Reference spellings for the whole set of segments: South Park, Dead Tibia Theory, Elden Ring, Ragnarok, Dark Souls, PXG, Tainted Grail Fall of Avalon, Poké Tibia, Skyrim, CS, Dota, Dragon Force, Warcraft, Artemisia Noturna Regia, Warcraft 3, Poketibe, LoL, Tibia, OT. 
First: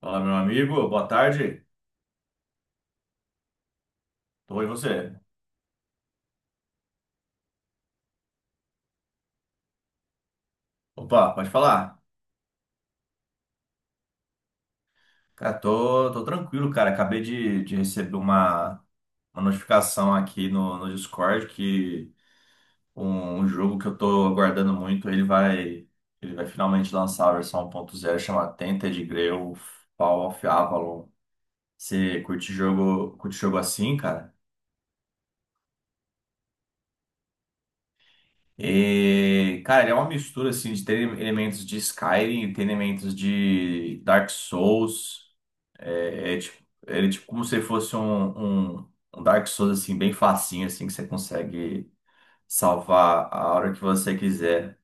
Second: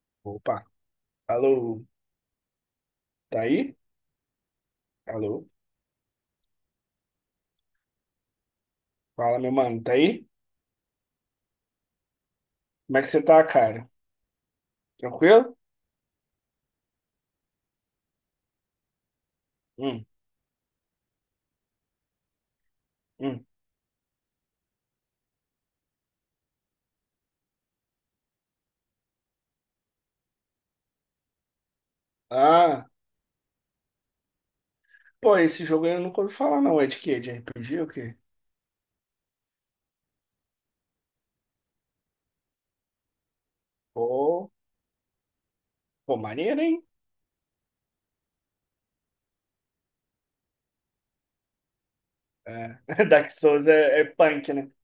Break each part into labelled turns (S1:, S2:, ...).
S1: Fala, meu
S2: Opa,
S1: amigo, boa
S2: alô,
S1: tarde.
S2: tá aí?
S1: Tô com você.
S2: Alô, fala meu mano, tá aí?
S1: Opa, pode falar.
S2: Como é que você tá, cara?
S1: Cara,
S2: Tranquilo?
S1: tô tranquilo, cara. Acabei de receber uma
S2: Hum,
S1: notificação aqui no Discord que um,
S2: hum.
S1: um jogo que eu tô aguardando muito, ele vai finalmente lançar a versão 1.0, chama Tainted Grail Fall of Avalon. Você
S2: Ah,
S1: curte jogo assim, cara?
S2: pô, esse jogo aí eu nunca ouvi falar não, é de quê? De RPG ou o quê?
S1: E, cara, ele é uma mistura assim de ter elementos de Skyrim, tem elementos de Dark
S2: Pô,
S1: Souls.
S2: pô,
S1: É,
S2: maneiro,
S1: tipo,
S2: hein?
S1: ele é tipo como se fosse um Dark Souls assim, bem facinho, assim, que você consegue
S2: É.
S1: salvar
S2: Dark
S1: a
S2: Souls
S1: hora que
S2: é
S1: você
S2: punk, né?
S1: quiser.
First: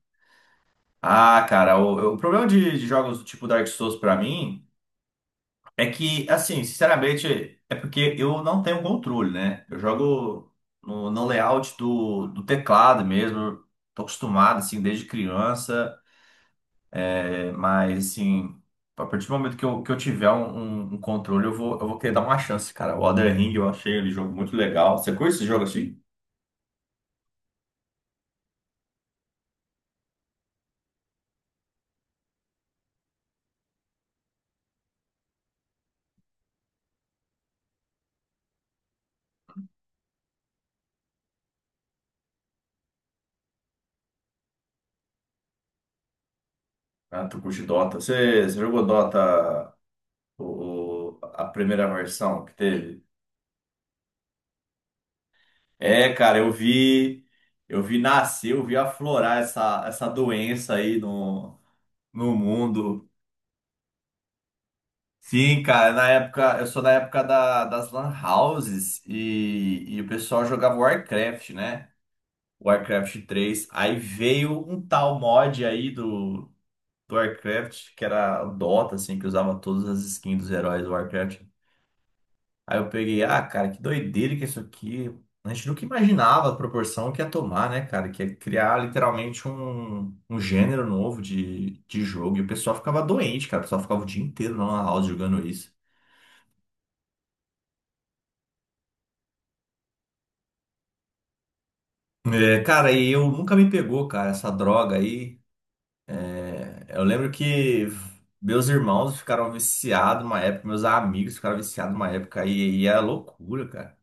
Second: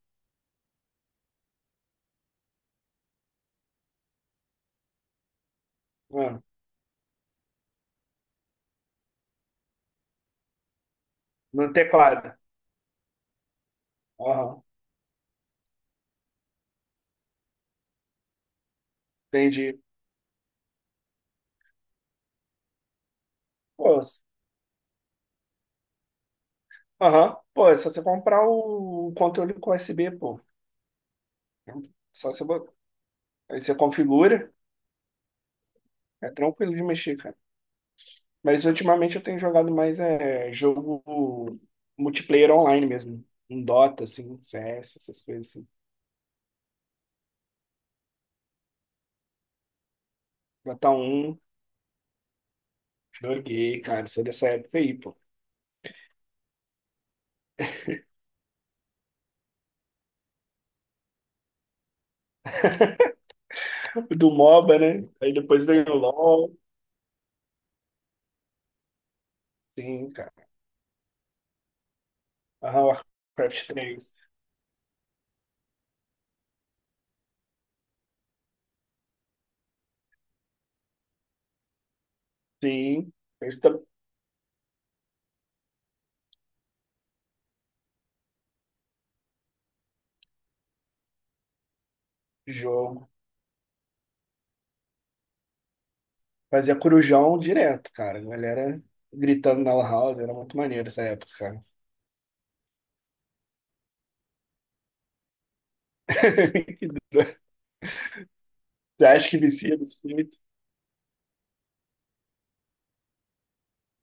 S1: Ah, cara, o problema de jogos do tipo Dark Souls pra mim é que,
S2: Ah,
S1: assim, sinceramente, é porque eu não tenho controle, né? Eu jogo no
S2: no
S1: layout do,
S2: teclado.
S1: do teclado mesmo, tô acostumado,
S2: Aham,
S1: assim, desde criança. Mas, assim, a partir do momento que
S2: entendi.
S1: eu, que eu tiver um controle, eu vou querer dar uma chance, cara. O Elden Ring eu achei
S2: Pô,
S1: ele jogo muito legal. Você curte esse jogo assim?
S2: aham, pô, é só você comprar o controle com USB, pô. Só você, aí você configura, é tranquilo de mexer. Mas ultimamente eu tenho jogado mais é, jogo multiplayer online mesmo. Um Dota, assim, CS, essas coisas assim.
S1: Ah, tu curte Dota? Você jogou Dota
S2: Dota 1,
S1: a primeira versão que teve?
S2: joguei, cara, sou dessa época aí, pô.
S1: É, cara, eu vi nascer, eu vi aflorar essa doença aí no mundo.
S2: Do MOBA, né? Aí
S1: Sim,
S2: depois veio
S1: cara,
S2: o
S1: na
S2: LoL.
S1: época, eu sou da época da, das lan houses e o
S2: Sim, cara.
S1: pessoal jogava Warcraft, né?
S2: Ah,
S1: Warcraft
S2: Warcraft
S1: três. Aí
S2: 3.
S1: veio um tal mod aí do Warcraft, que era o Dota, assim, que usava todas as skins dos heróis do Warcraft. Aí eu
S2: Sim,
S1: peguei, ah,
S2: eu
S1: cara, que
S2: eita
S1: doideira que é isso aqui. A gente nunca imaginava a proporção que ia tomar, né, cara? Que ia criar literalmente um gênero novo de jogo. E o pessoal ficava
S2: jogo.
S1: doente, cara. O pessoal ficava o dia inteiro na lan house jogando isso.
S2: Fazia corujão direto, cara. A galera gritando na lan house, era muito maneiro essa época, cara.
S1: É, cara, e eu nunca me pegou, cara, essa droga aí. É, eu lembro que meus
S2: Você
S1: irmãos
S2: acha que
S1: ficaram
S2: vicia desse
S1: viciados
S2: jeito?
S1: uma época, meus amigos ficaram viciados uma época, e é loucura, cara.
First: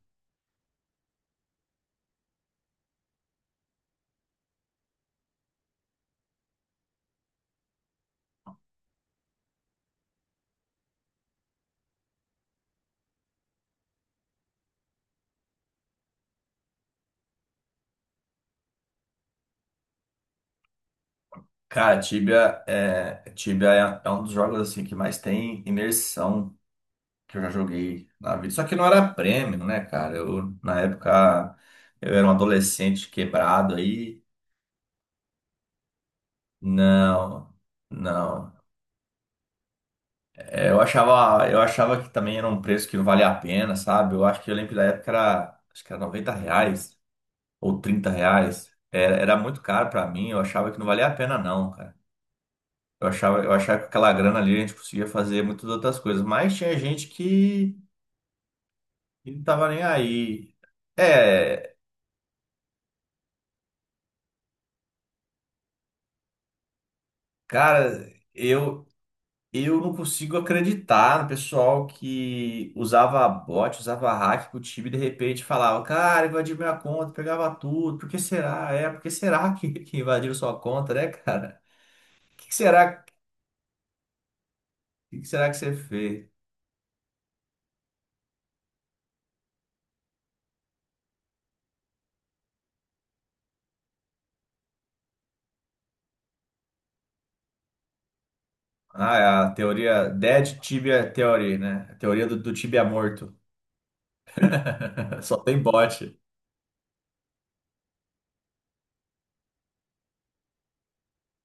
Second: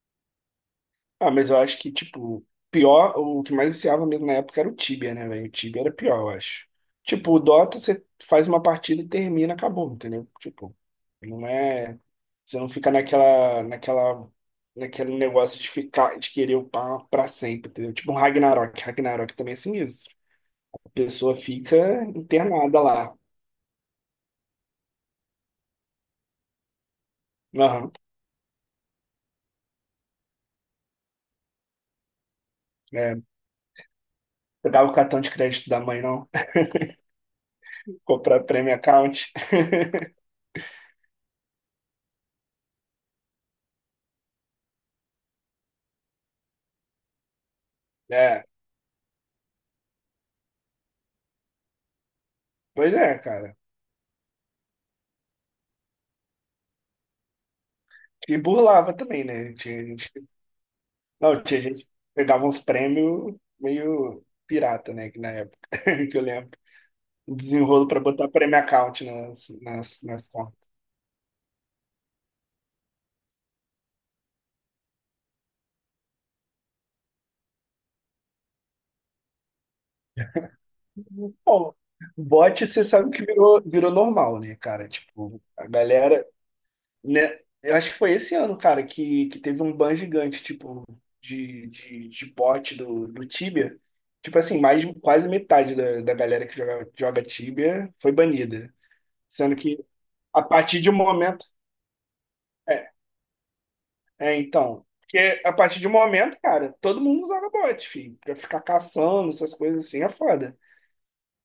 S2: Ah, mas eu acho que, tipo, pior, o que mais viciava mesmo na época era o Tibia, né, velho? O Tibia era pior, eu acho. Tipo, o Dota, você faz uma partida e termina, acabou, entendeu? Tipo, não é. Você não fica naquela, naquela, naquele negócio de ficar, de querer upar pra sempre, entendeu? Tipo, um Ragnarok. Ragnarok também é sinistro. A pessoa
S1: Cara,
S2: fica
S1: Tibia,
S2: internada lá.
S1: Tibia é um dos jogos assim que mais tem imersão que eu já
S2: Aham.
S1: joguei na vida. Só que não era prêmio, né, cara? Eu, na época, eu era um adolescente
S2: É,
S1: quebrado aí.
S2: pegava o cartão de crédito da mãe, não?
S1: Não,
S2: Comprar
S1: não.
S2: premium account.
S1: É, eu achava que também era um preço que não valia a pena, sabe? Eu acho que eu lembro da época era, acho que era 90 reais, ou trinta
S2: É,
S1: reais, era muito caro pra mim, eu achava que não valia a pena não, cara.
S2: pois
S1: Eu
S2: é,
S1: achava, eu
S2: cara.
S1: achava que aquela grana ali a gente conseguia fazer muitas outras coisas, mas tinha gente que,
S2: E burlava também,
S1: que não
S2: né?
S1: tava nem
S2: Tinha gente,
S1: aí.
S2: não, tinha
S1: É,
S2: gente que pegava uns prêmios meio pirata, né? Que na época, que eu lembro. Um Desenrolo pra
S1: cara,
S2: botar prêmio
S1: eu
S2: account nas,
S1: eu não
S2: nas, nas
S1: consigo
S2: contas.
S1: acreditar no pessoal que usava bot, usava hack com o time e de repente falava, cara, invadiu minha conta, pegava tudo, por que será? É, por que será que invadiram sua conta, né, cara?
S2: Bom,
S1: O que que
S2: bot, você
S1: será,
S2: sabe que virou normal, né, cara?
S1: que que
S2: Tipo,
S1: será que
S2: a
S1: você
S2: galera,
S1: fez?
S2: né? Eu acho que foi esse ano, cara, que teve um ban gigante, tipo, de bot do Tibia. Tipo assim, mais, quase metade da galera que joga Tibia foi banida.
S1: Ah, é a
S2: Sendo que
S1: teoria
S2: a
S1: Dead
S2: partir de um
S1: Tibia
S2: momento.
S1: Theory, né? A teoria do tibia
S2: É,
S1: morto.
S2: é, então.
S1: Só
S2: Porque a
S1: tem
S2: partir de um
S1: bot.
S2: momento, cara, todo mundo usava bot, filho. Pra ficar caçando, essas coisas assim, é foda.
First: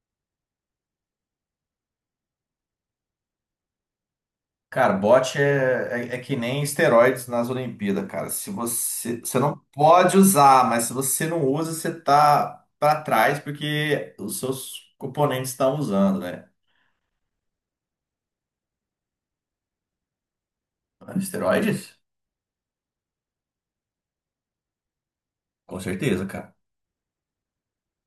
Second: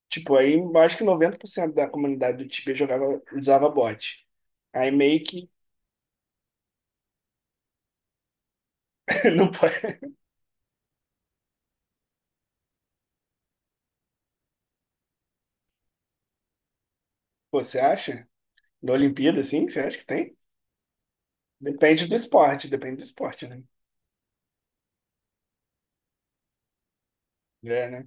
S2: Tipo, aí eu acho que 90% da comunidade do Tibia jogava, usava bot. Aí
S1: Cara,
S2: meio
S1: bot
S2: que
S1: é que nem esteroides nas Olimpíadas, cara. Se você, você
S2: não
S1: não
S2: pode.
S1: pode usar, mas se você não usa, você tá pra trás porque os seus componentes estão usando, né?
S2: Pô, você acha? Na Olimpíada, assim, você acha que tem?
S1: Esteroides?
S2: Depende do esporte, né?
S1: Com certeza, cara.
S2: É, né?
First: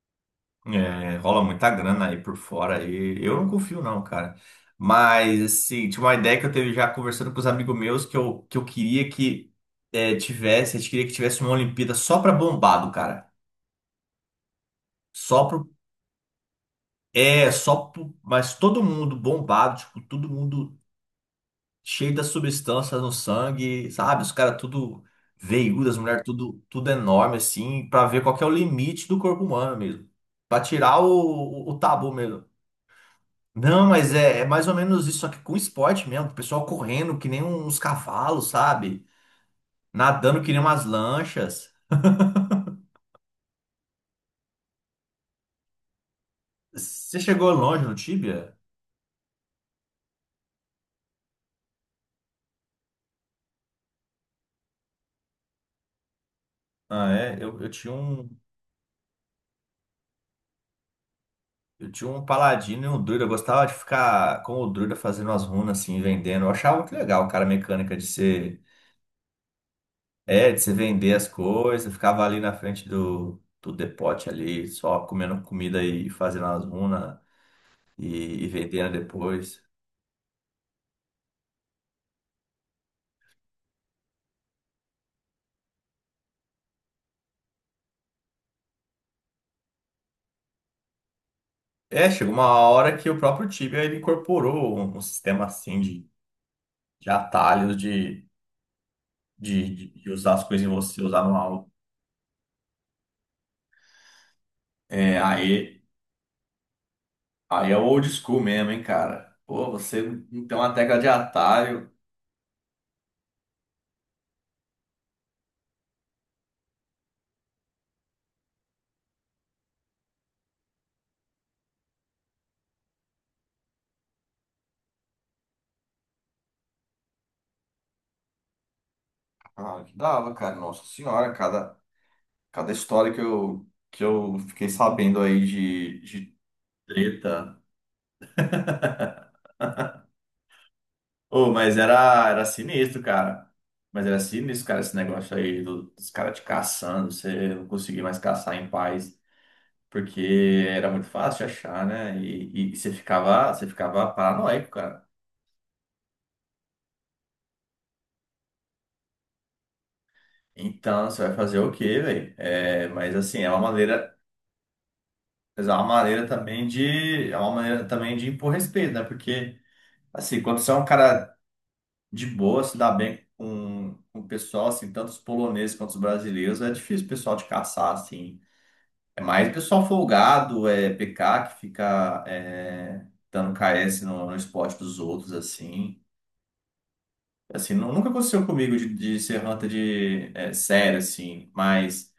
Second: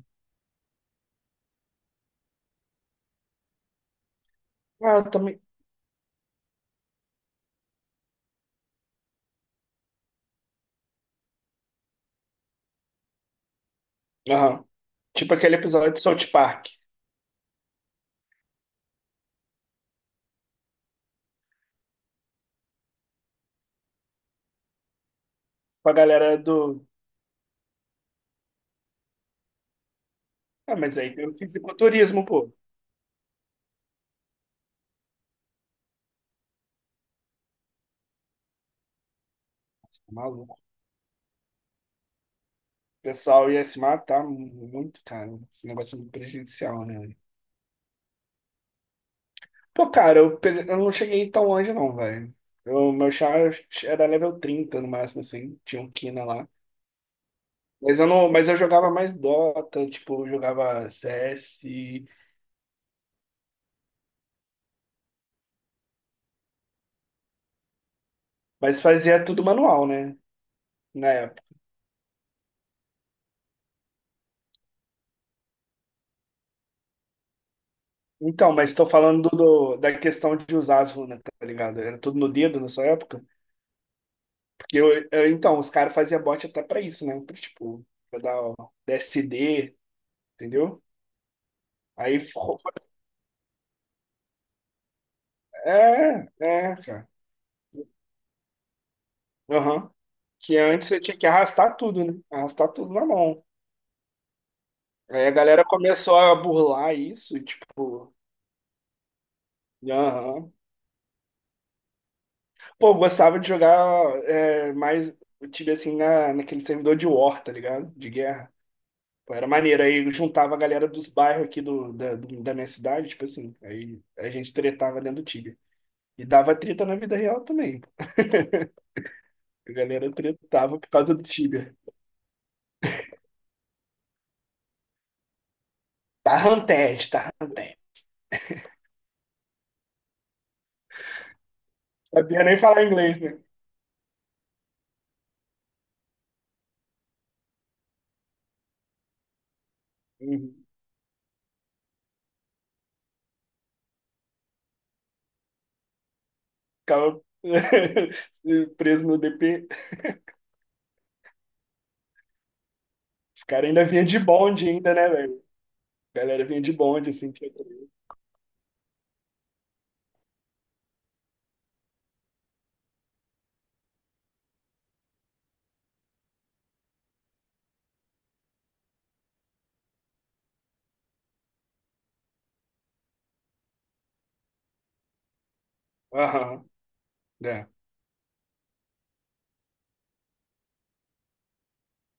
S1: É, rola muita grana aí por fora aí. Eu não confio, não, cara.
S2: Ah, eu
S1: Mas,
S2: também.
S1: assim, tinha uma ideia que eu teve já conversando com os amigos meus que eu queria que tivesse, a gente queria que tivesse uma Olimpíada só pra bombado, cara.
S2: Aham. Tipo
S1: Só
S2: aquele
S1: pro.
S2: episódio de South Park.
S1: É, só pro. Mas todo mundo bombado, tipo, todo mundo cheio das substâncias no sangue, sabe? Os caras tudo veiudo,
S2: Com a
S1: as mulheres
S2: galera
S1: tudo,
S2: do.
S1: tudo enorme, assim, pra ver qual que é o limite do corpo humano mesmo. Pra
S2: Ah, mas
S1: tirar o,
S2: aí tem o
S1: o o tabu
S2: fisiculturismo,
S1: mesmo.
S2: pô.
S1: Não, mas é mais ou menos isso, só que com esporte mesmo. O pessoal correndo que nem uns cavalos, sabe?
S2: Você tá
S1: Nadando que
S2: maluco.
S1: nem umas lanchas.
S2: O pessoal ia se matar muito, cara. Esse negócio é muito prejudicial, né?
S1: Você chegou longe no Tibia?
S2: Pô, cara, eu, eu não cheguei tão longe, não, velho. O meu char era level 30 no máximo, assim. Tinha um Kina lá.
S1: Ah, é. Eu, eu tinha
S2: Mas eu
S1: um,
S2: não, mas eu jogava mais Dota, tipo, eu jogava
S1: eu
S2: CS,
S1: tinha um paladino e um druida. Eu gostava de ficar com o druida fazendo as runas assim, vendendo. Eu achava muito legal, cara, a mecânica de ser,
S2: mas fazia tudo manual, né?
S1: é, de você
S2: Na
S1: vender as
S2: época.
S1: coisas. Eu ficava ali na frente do depote ali, só comendo comida e fazendo as runas e, e
S2: Então, mas tô
S1: vendendo
S2: falando
S1: depois.
S2: do, da questão de usar as runas, tá ligado? Era tudo no dedo na sua época. Porque então, os caras faziam bot até pra isso, né? Pra, tipo, pra dar o DSD, entendeu?
S1: É,
S2: Aí,
S1: chegou uma hora que o próprio Tibia ele incorporou um sistema assim
S2: é, cara.
S1: de atalhos de, de,
S2: Aham.
S1: de- de usar as
S2: Que
S1: coisas em
S2: antes você
S1: você,
S2: tinha
S1: usar
S2: que
S1: no algo.
S2: arrastar tudo, né? Arrastar tudo na mão.
S1: É,
S2: Aí a galera
S1: aí,
S2: começou a burlar isso,
S1: aí é o old
S2: tipo,
S1: school mesmo, hein, cara. Pô, você não
S2: aham.
S1: tem uma tecla de atalho.
S2: Pô, eu gostava de jogar é, mais, eu tive assim, naquele servidor de war, tá ligado? De guerra. Pô, era maneiro. Aí eu juntava a galera dos bairros aqui da minha cidade, tipo assim. Aí a gente tretava dentro do Tibia. E dava treta na vida real também. A
S1: Ah, que
S2: galera
S1: dava, cara.
S2: tretava
S1: Nossa
S2: por causa do
S1: senhora,
S2: Tibia.
S1: cada história que eu fiquei sabendo aí de,
S2: Tá
S1: de
S2: ranted, tá
S1: treta. Oh, mas era,
S2: sabia
S1: era
S2: nem falar
S1: sinistro,
S2: inglês, né?
S1: cara. Mas era sinistro, cara, esse negócio aí dos caras te caçando, você não conseguia mais caçar em paz.
S2: Uhum.
S1: Porque era muito fácil de achar, né? E você ficava paranoico, cara.
S2: Ficava preso no DP.
S1: Então, você vai fazer o quê, velho? É, mas assim,
S2: Os
S1: é uma
S2: caras ainda vinha
S1: maneira,
S2: de bonde ainda, né, velho?
S1: mas é uma
S2: A
S1: maneira
S2: galera vinha
S1: também
S2: de bonde,
S1: de,
S2: assim.
S1: é uma
S2: Tinha.
S1: maneira também de impor respeito, né? Porque assim, quando você é um cara de boa, se dá bem com o pessoal, assim, tanto os poloneses quanto os brasileiros, é difícil o pessoal te caçar, assim. É mais o pessoal folgado, é PK que fica dando KS no esporte dos outros, assim.
S2: Aham, é.
S1: Assim, nunca aconteceu comigo de ser hunter de sério, assim, mas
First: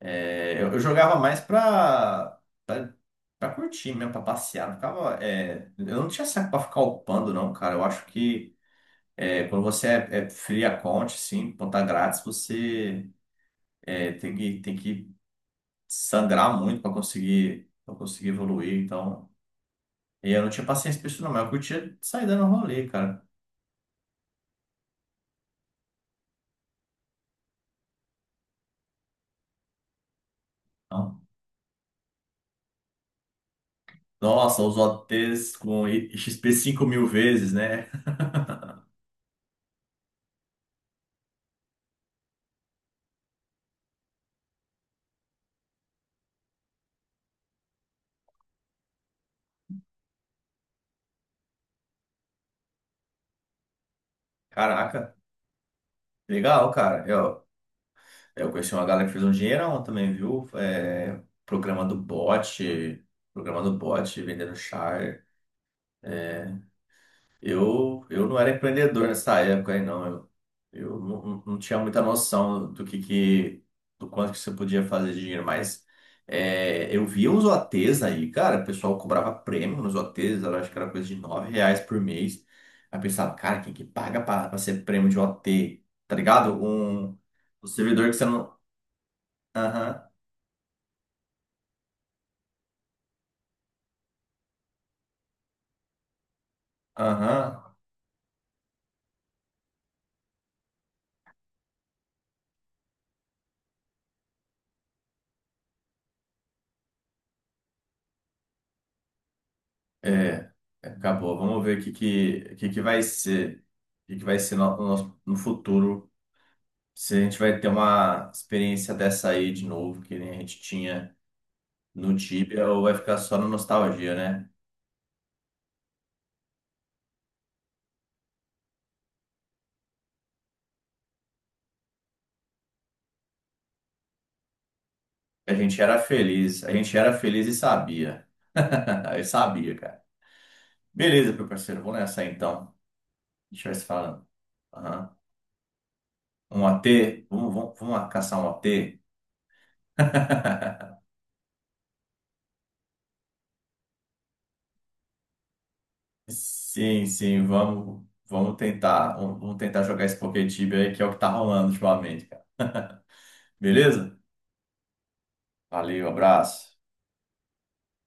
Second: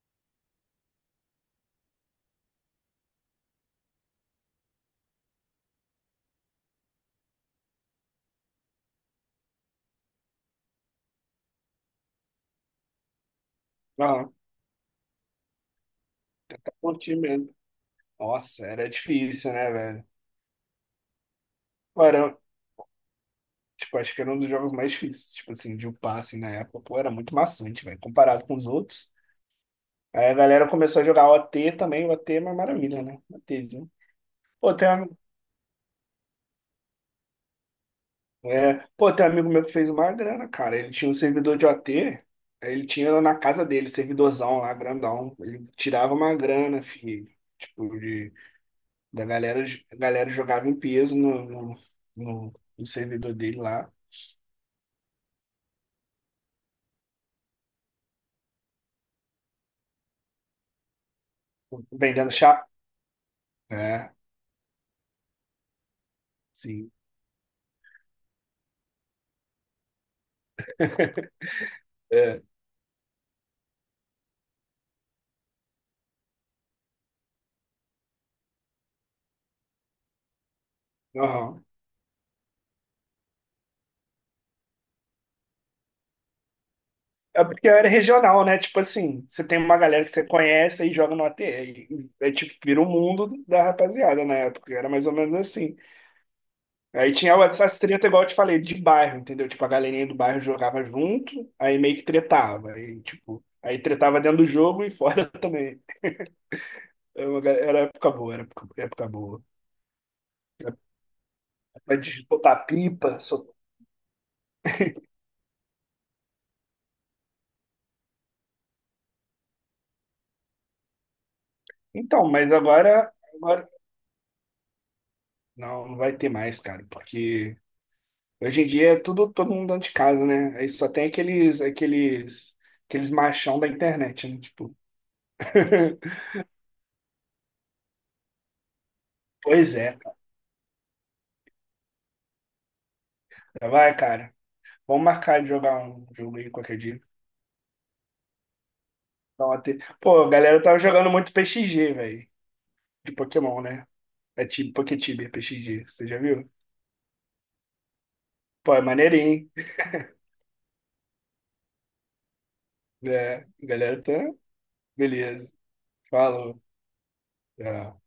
S1: eu jogava mais pra curtir mesmo, pra passear. Não ficava, eu não tinha saco pra ficar upando, não, cara. Eu acho que quando você é free account, assim, conta grátis, você
S2: Aham,
S1: tem que sangrar
S2: tá
S1: muito pra
S2: curtindo mesmo.
S1: conseguir, pra conseguir
S2: Nossa,
S1: evoluir.
S2: era
S1: Então,
S2: difícil, né, velho?
S1: e eu não tinha paciência pra isso, não, mas eu curtia
S2: Pô,
S1: sair
S2: era,
S1: dando rolê, cara.
S2: tipo, acho que era um dos jogos mais difíceis, tipo assim, de upar, assim, na época. Pô, era muito maçante, velho, comparado com os outros. Aí a galera começou a
S1: Então,
S2: jogar OT também, o OT é uma maravilha, né? OTzinho.
S1: nossa,
S2: Pô,
S1: os
S2: tem,
S1: OTs com XP 5 mil vezes, né?
S2: é, pô, tem um amigo meu que fez uma grana, cara. Ele tinha um servidor de OT, aí ele tinha na casa dele, servidorzão lá, grandão. Ele tirava uma grana, filho. Tipo, de, da galera, a galera jogava em peso no, no- no servidor dele lá,
S1: Caraca, legal, cara. Eu conheci uma galera que fez um dinheirão também, viu? É, programa do
S2: vendendo chá.
S1: bot, programa do
S2: É,
S1: bot, vendendo char.
S2: sim.
S1: Eu não era empreendedor nessa época aí, não. Eu não, não tinha muita
S2: É,
S1: noção do que do quanto que você podia fazer de dinheiro, mas eu via uns OTs aí, cara, o pessoal cobrava prêmio nos OTs, eu acho que era coisa de nove
S2: aham.
S1: reais por mês. Aí eu pensava, cara, quem que paga pra ser prêmio de OT? Tá ligado? Um,
S2: É
S1: um
S2: porque era
S1: servidor que você
S2: regional,
S1: não.
S2: né? Tipo assim, você tem uma
S1: Aham,
S2: galera que você conhece e joga no OT. E é tipo, vira o mundo da rapaziada na época. Era mais ou menos assim. Aí tinha
S1: aham.
S2: essas treta, igual eu te falei, de bairro, entendeu? Tipo, a galerinha do bairro jogava junto, aí meio que tretava. Aí, tipo, aí tretava dentro do jogo e fora também. Era época boa, era época, época boa.
S1: É, é, acabou. Vamos ver o que,
S2: Época
S1: que, o
S2: botar
S1: que, que vai
S2: pipa.
S1: ser. O que que vai ser no futuro. Se a gente vai ter uma experiência dessa aí de novo, que nem a gente tinha no
S2: Então, mas
S1: Tibia, ou vai
S2: agora,
S1: ficar só na
S2: agora.
S1: nostalgia, né?
S2: Não, não vai ter mais, cara, porque hoje em dia é tudo todo mundo dentro de casa, né? Aí só tem aqueles machão da internet, né? Tipo.
S1: A gente era feliz, a gente era feliz e sabia. Eu
S2: Pois
S1: sabia,
S2: é,
S1: cara. Beleza, meu parceiro, vamos nessa aí, então. A gente
S2: cara.
S1: vai se
S2: Vai,
S1: falando.
S2: cara. Vamos
S1: Aham.
S2: marcar de jogar um jogo aí
S1: Um
S2: qualquer dia.
S1: OT? Vamos, vamos, vamos caçar um OT?
S2: Ontem. Pô, a galera tava jogando muito PXG, velho. De Pokémon, né? É tipo Poketibe, é PXG. Você já viu?
S1: Sim, sim, vamos, vamos
S2: Pô, é
S1: tentar, vamos
S2: maneirinho.
S1: vamos tentar jogar esse Poké Tibia aí, que é o que tá rolando ultimamente, cara.
S2: É, a galera tá.
S1: Beleza?
S2: Beleza.
S1: Valeu,
S2: Falou.
S1: abraço.
S2: Tchau.